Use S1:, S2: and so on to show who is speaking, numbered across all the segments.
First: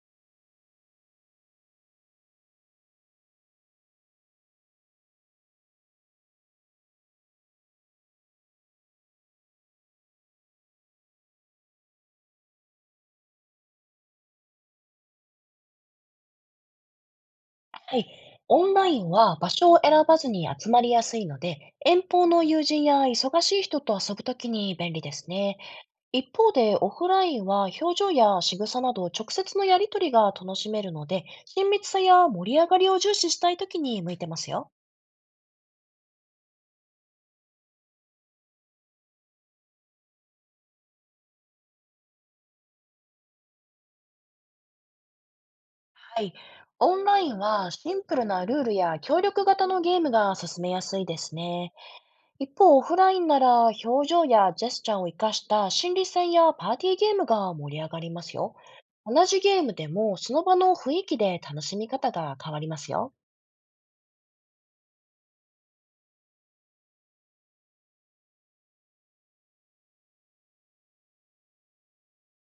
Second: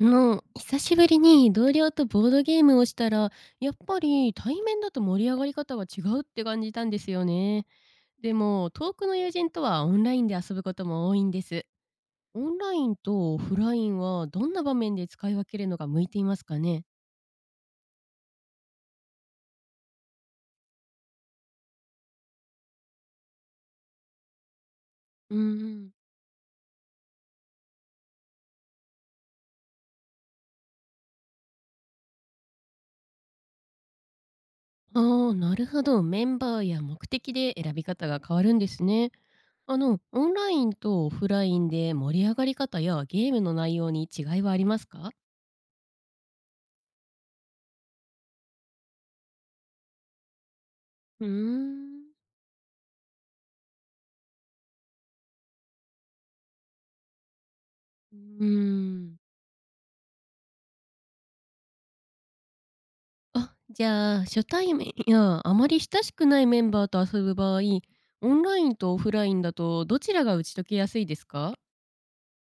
S1: 久しぶりに同僚とボードゲームをしたら、やっぱり対面だと盛り上がり方が違うって感じたんですよね。でも、遠くの友人とはオンラインで遊ぶことも多いんです。オンラインとオフラインはどんな場面で使い分けるのが向いていますかね？
S2: はい。オンラインは場所を選ばずに集まりやすいので、遠方の友人や忙しい人と遊ぶときに便利です
S1: う
S2: ね。
S1: ん。
S2: 一方で、オフラインは表情や仕草など直接のやりとりが楽しめるので、親密さや盛り上がりを重視したいときに向いてますよ。
S1: ああ、なるほど。メンバーや目的で選び方が変わるんですね。オンラインとオフラインで盛り上がり方やゲームの内容に違いはありますか？
S2: はい。オンラインはシンプルなルールや協力型のゲームが進めやすいで
S1: うー
S2: すね。
S1: ん。
S2: 一方、オフラインなら表情やジェスチャーを生かした心理戦やパーティーゲームが盛り上がり
S1: う
S2: ます
S1: ー
S2: よ。
S1: ん。
S2: 同じゲームでもその場の雰囲気で楽しみ方が変わりますよ。
S1: あ、じゃあ、初対面やあまり親しくないメンバーと遊ぶ場合、オンラインとオフラインだとどちらが打ち解けやすいですか？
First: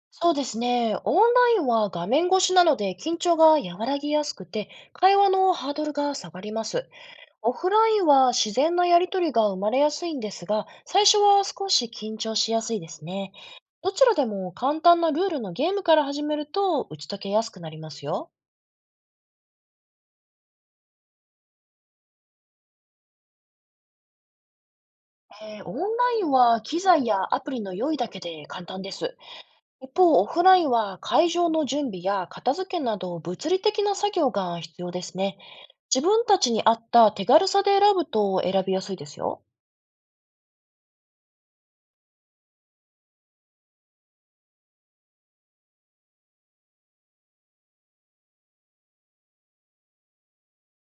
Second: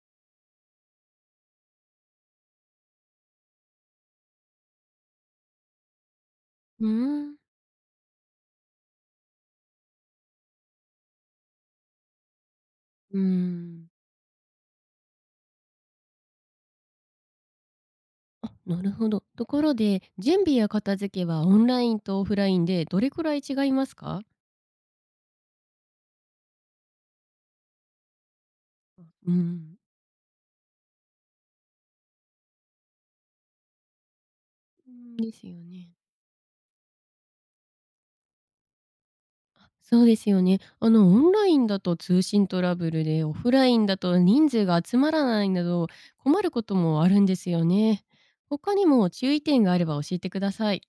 S2: そうですね。オンラインは画面越しなので緊張が和らぎやすくて、会話のハードルが下がりま
S1: うー
S2: す。
S1: ん。
S2: オフラインは自然なやりとりが生まれやすいんですが、最初は少し緊張しやすいです
S1: うー
S2: ね。
S1: ん。
S2: どちらでも簡単なルールのゲームから始めると打ち解けやすくなりますよ。
S1: あ、なるほど。ところで、準備や片付けはオンラインとオフラインでどれくらい違いますか？
S2: オンラインは機材やアプリの用意だけで簡単です。
S1: うん。
S2: 一方、オフラインは会場の準備や片付けなど物理的な作業が必要
S1: う
S2: です
S1: んで
S2: ね。
S1: すよね。
S2: 自分たちに合った手軽さで選ぶと選びやすいですよ。
S1: そうですよね。オンラインだと通信トラブルで、オフラインだと人数が集まらないなど困ることもあるんですよね。他にも注意点があれば教えてください。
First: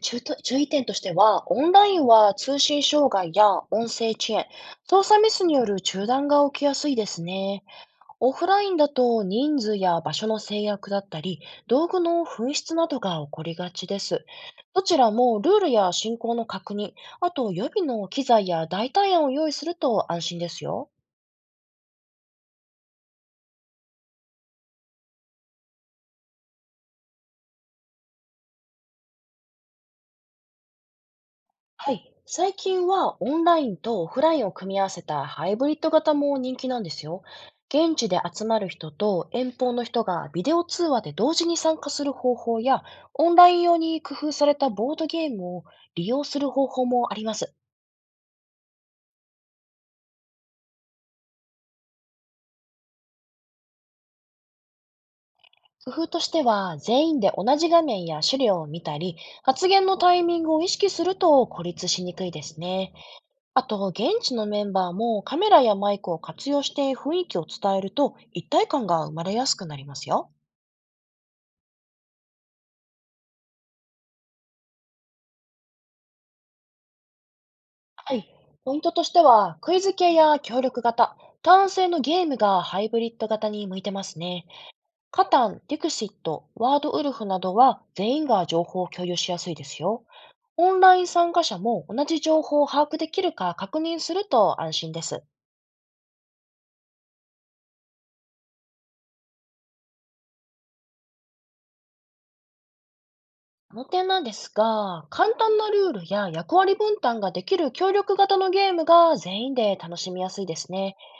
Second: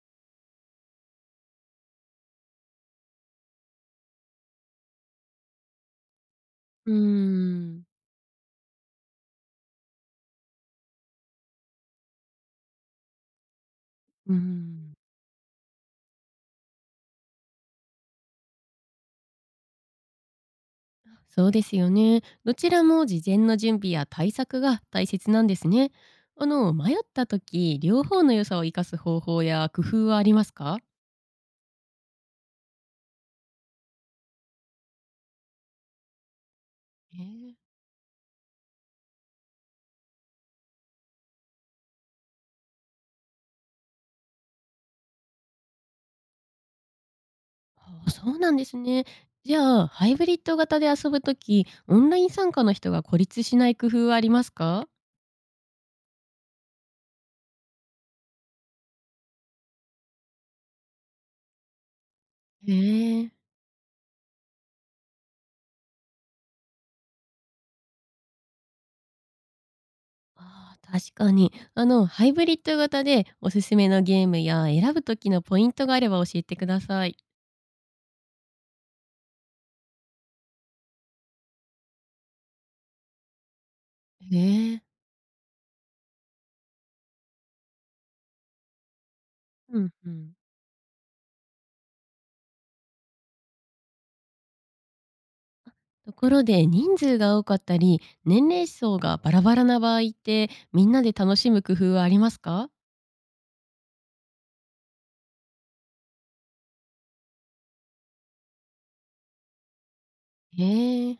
S2: 注意点としては、オンラインは通信障害や音声遅延、操作ミスによる中断が起きやす
S1: う
S2: い
S1: ー
S2: ですね。
S1: ん。
S2: オフラインだと人数や場所の制約だったり、道具の紛失などが起こりがちです。
S1: うー
S2: ど
S1: ん。
S2: ちらもルールや進行の確認、あと予備の機材や代替案を用意すると安心ですよ。
S1: そうですよね。どちらも事前の準備や対策が大切なんですね。迷った時、両方の良さを生かす方法や工夫はありますか？
S2: はい。最近はオンラインとオフラインを組み合わせたハイブリッド型も人気なんです
S1: え
S2: よ。
S1: ー。
S2: 現地で集まる人と遠方の人がビデオ通話で同時に参加する方法や、オンライン用に工夫されたボードゲームを利用する方法もあります。
S1: あー、そうなんですね。じゃあ、ハイブリッド型で遊ぶ時、オンライン参加の人が孤立しない工夫はありますか？
S2: 工夫としては、全員で同じ画面や資料を見たり、発言のタイミングを意識すると孤立しにくいです
S1: へ
S2: ね。
S1: え。
S2: あと、現地のメンバーもカメラやマイクを活用して雰囲気を伝えると一体感が生まれやすくなりますよ。
S1: あー、確かに。ハイブリッド型でおすすめのゲームや選ぶ時のポイントがあれば教えてください。
S2: はい。ポイントとしては、クイズ系や協力型、単性のゲームがハイブリッド型に向いてます
S1: へ
S2: ね。
S1: え。
S2: カタン、ディクシット、ワードウルフなどは全員が情報を共有しやすいで
S1: う
S2: す
S1: ん
S2: よ。
S1: うん。
S2: オンライン参加者も同じ情報を把握できるか確認すると安心です。
S1: ところで人数が多かったり年齢層がバラバラな場合ってみんなで楽しむ工夫はありますか？
S2: この点なんですが、簡単なルールや役割分担ができる協力型のゲームが全員で楽しみやすいで
S1: へ
S2: すね。
S1: え、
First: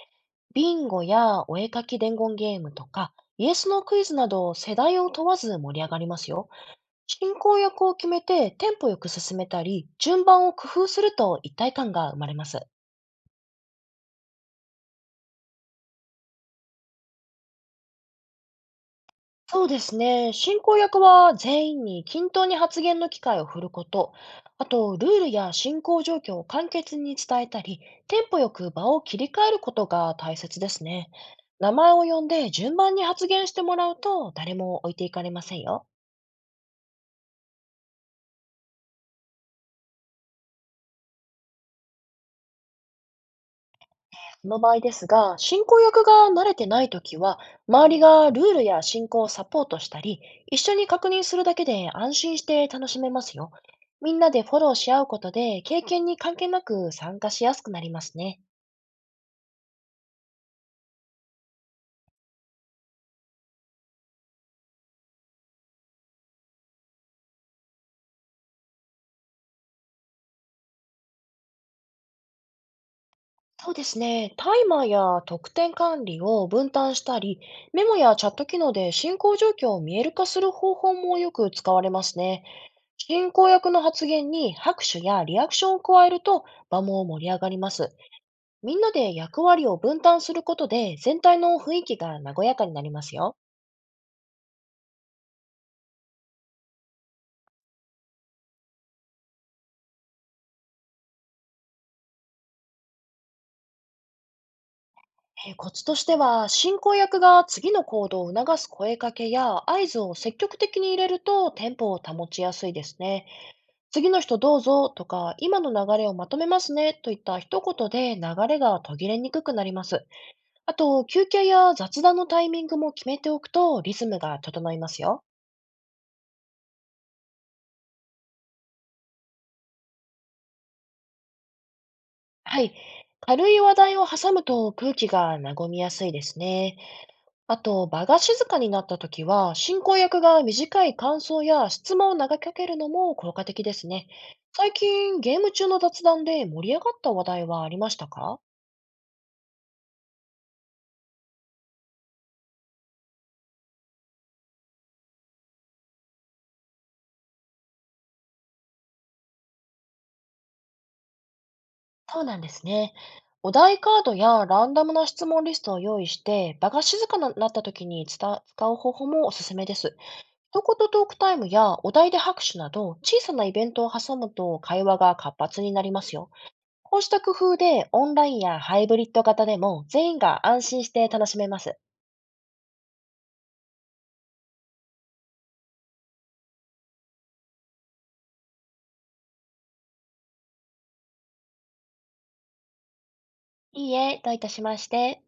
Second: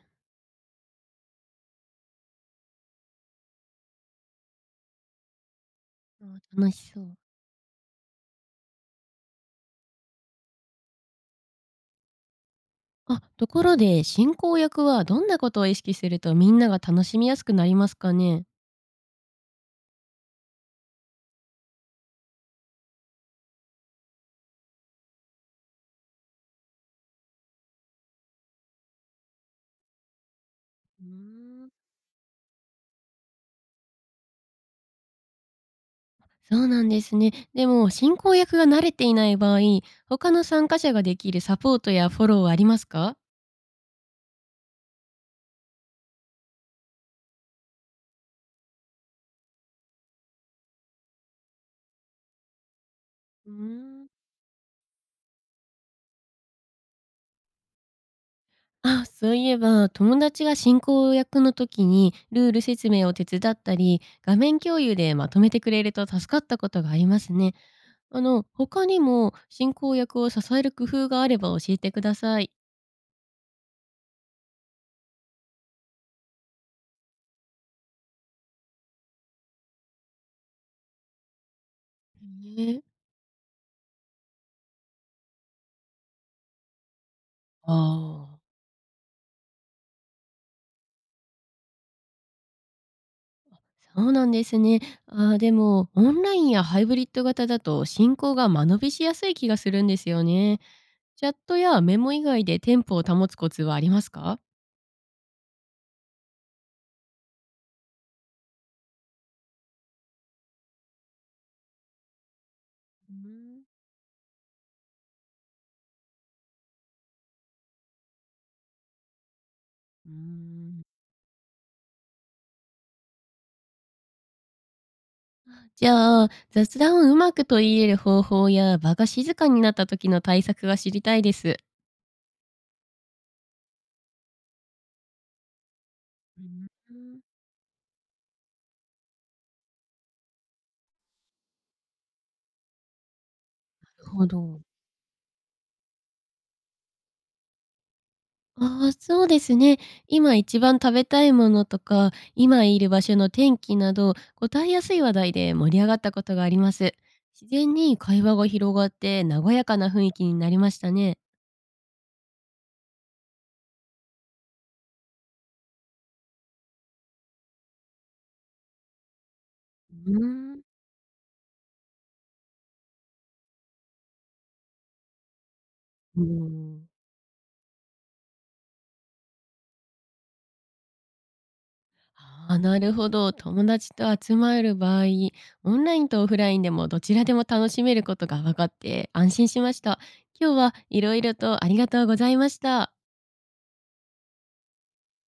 S2: ビンゴやお絵描き伝言ゲームとか、イエスのクイズなど世代を問わず盛り上がりま
S1: あ、
S2: すよ。
S1: 楽しそう。
S2: 進行役を決めてテンポよく進めたり、順番を工夫すると一体感が生まれます。
S1: あ、ところで進行役はどんなことを意識するとみんなが楽しみやすくなりますかね？
S2: そうですね。進行役は全員に均等に発言の機会を振ること、あと、ルールや進行状況を簡潔に伝えたり、テンポよく場を切り替えることが大切です
S1: う
S2: ね。
S1: ーん。
S2: 名前を呼んで順番に発言してもらうと、誰も置いていかれませんよ。
S1: そうなんですね。でも進行役が慣れていない場合、他の参加者ができるサポートやフォローはありますか？
S2: その場合ですが、進行役が慣れてないときは、周りがルールや進行をサポートしたり、一緒に確認するだけで安心して楽しめますよ。
S1: うーん。
S2: みんなでフォローし合うことで、経験に関係なく参加しやすくなりますね。
S1: あ、そういえば、友達が進行役の時にルール説明を手伝ったり、画面共有でまとめてくれると助かったことがありますね。他にも進行役を支える工夫があれば教えてください。
S2: そうですね。タイマーや得点管理を分担したり、メモやチャット機能で進行状況を見える化する方法もよく使われますね。
S1: ね。
S2: 進行役の発言に拍手やリアクションを加えると場も盛り上がりま
S1: あ
S2: す。
S1: あ、
S2: みんなで役割を分担することで全体の雰囲気が和やかになりますよ。
S1: そうなんですね。あー、でも、オンラインやハイブリッド型だと進行が間延びしやすい気がするんですよね。チャットやメモ以外でテンポを保つコツはありますか？
S2: コツとしては、進行役が次の行動を促す声かけや合図を積極的に入れるとテンポを保ちやすいです
S1: うー
S2: ね。
S1: ん。
S2: 次の人どうぞとか、今の流れをまとめますねといった一言で流れが途切れにくくなります。
S1: うー
S2: あ
S1: ん。
S2: と、休憩や雑談のタイミングも決めておくとリズムが整いますよ。
S1: じゃあ、雑談をうまく取り入れる方法や場が静かになった時の対策が知りたいです。
S2: はい。軽い話題を挟むと空気が和みやすいです
S1: うん。
S2: ね。あと、場が静かになった時は、進行役が短い感想や質問を投げかけるのも効果的です
S1: な
S2: ね。
S1: るほど。
S2: 最近、ゲーム中の雑談で盛り上がった話題はありましたか？
S1: ああ、そうですね。今一番食べたいものとか、今いる場所の天気など、答えやすい話題で盛り上がったことがあります。自然に会話が広がって、和やかな雰囲気になりましたね。
S2: そうなんですね。お題カードやランダムな質問リストを用意して、場が静かになった時に使う方法もおすすめです。
S1: うー
S2: 一
S1: ん。
S2: 言トークタイムやお題で拍手など、小さなイベントを挟むと会話が活発になります
S1: う
S2: よ。
S1: ん。
S2: こうした工夫でオンラインやハイブリッド型でも全員が安心して楽しめます。
S1: ああ、なるほど。友達と集まる場合、オンラインとオフラインでもどちらでも楽しめることが分かって安心しました。今日はいろいろとありがとうございました。
S2: いいえ、どういたしまして。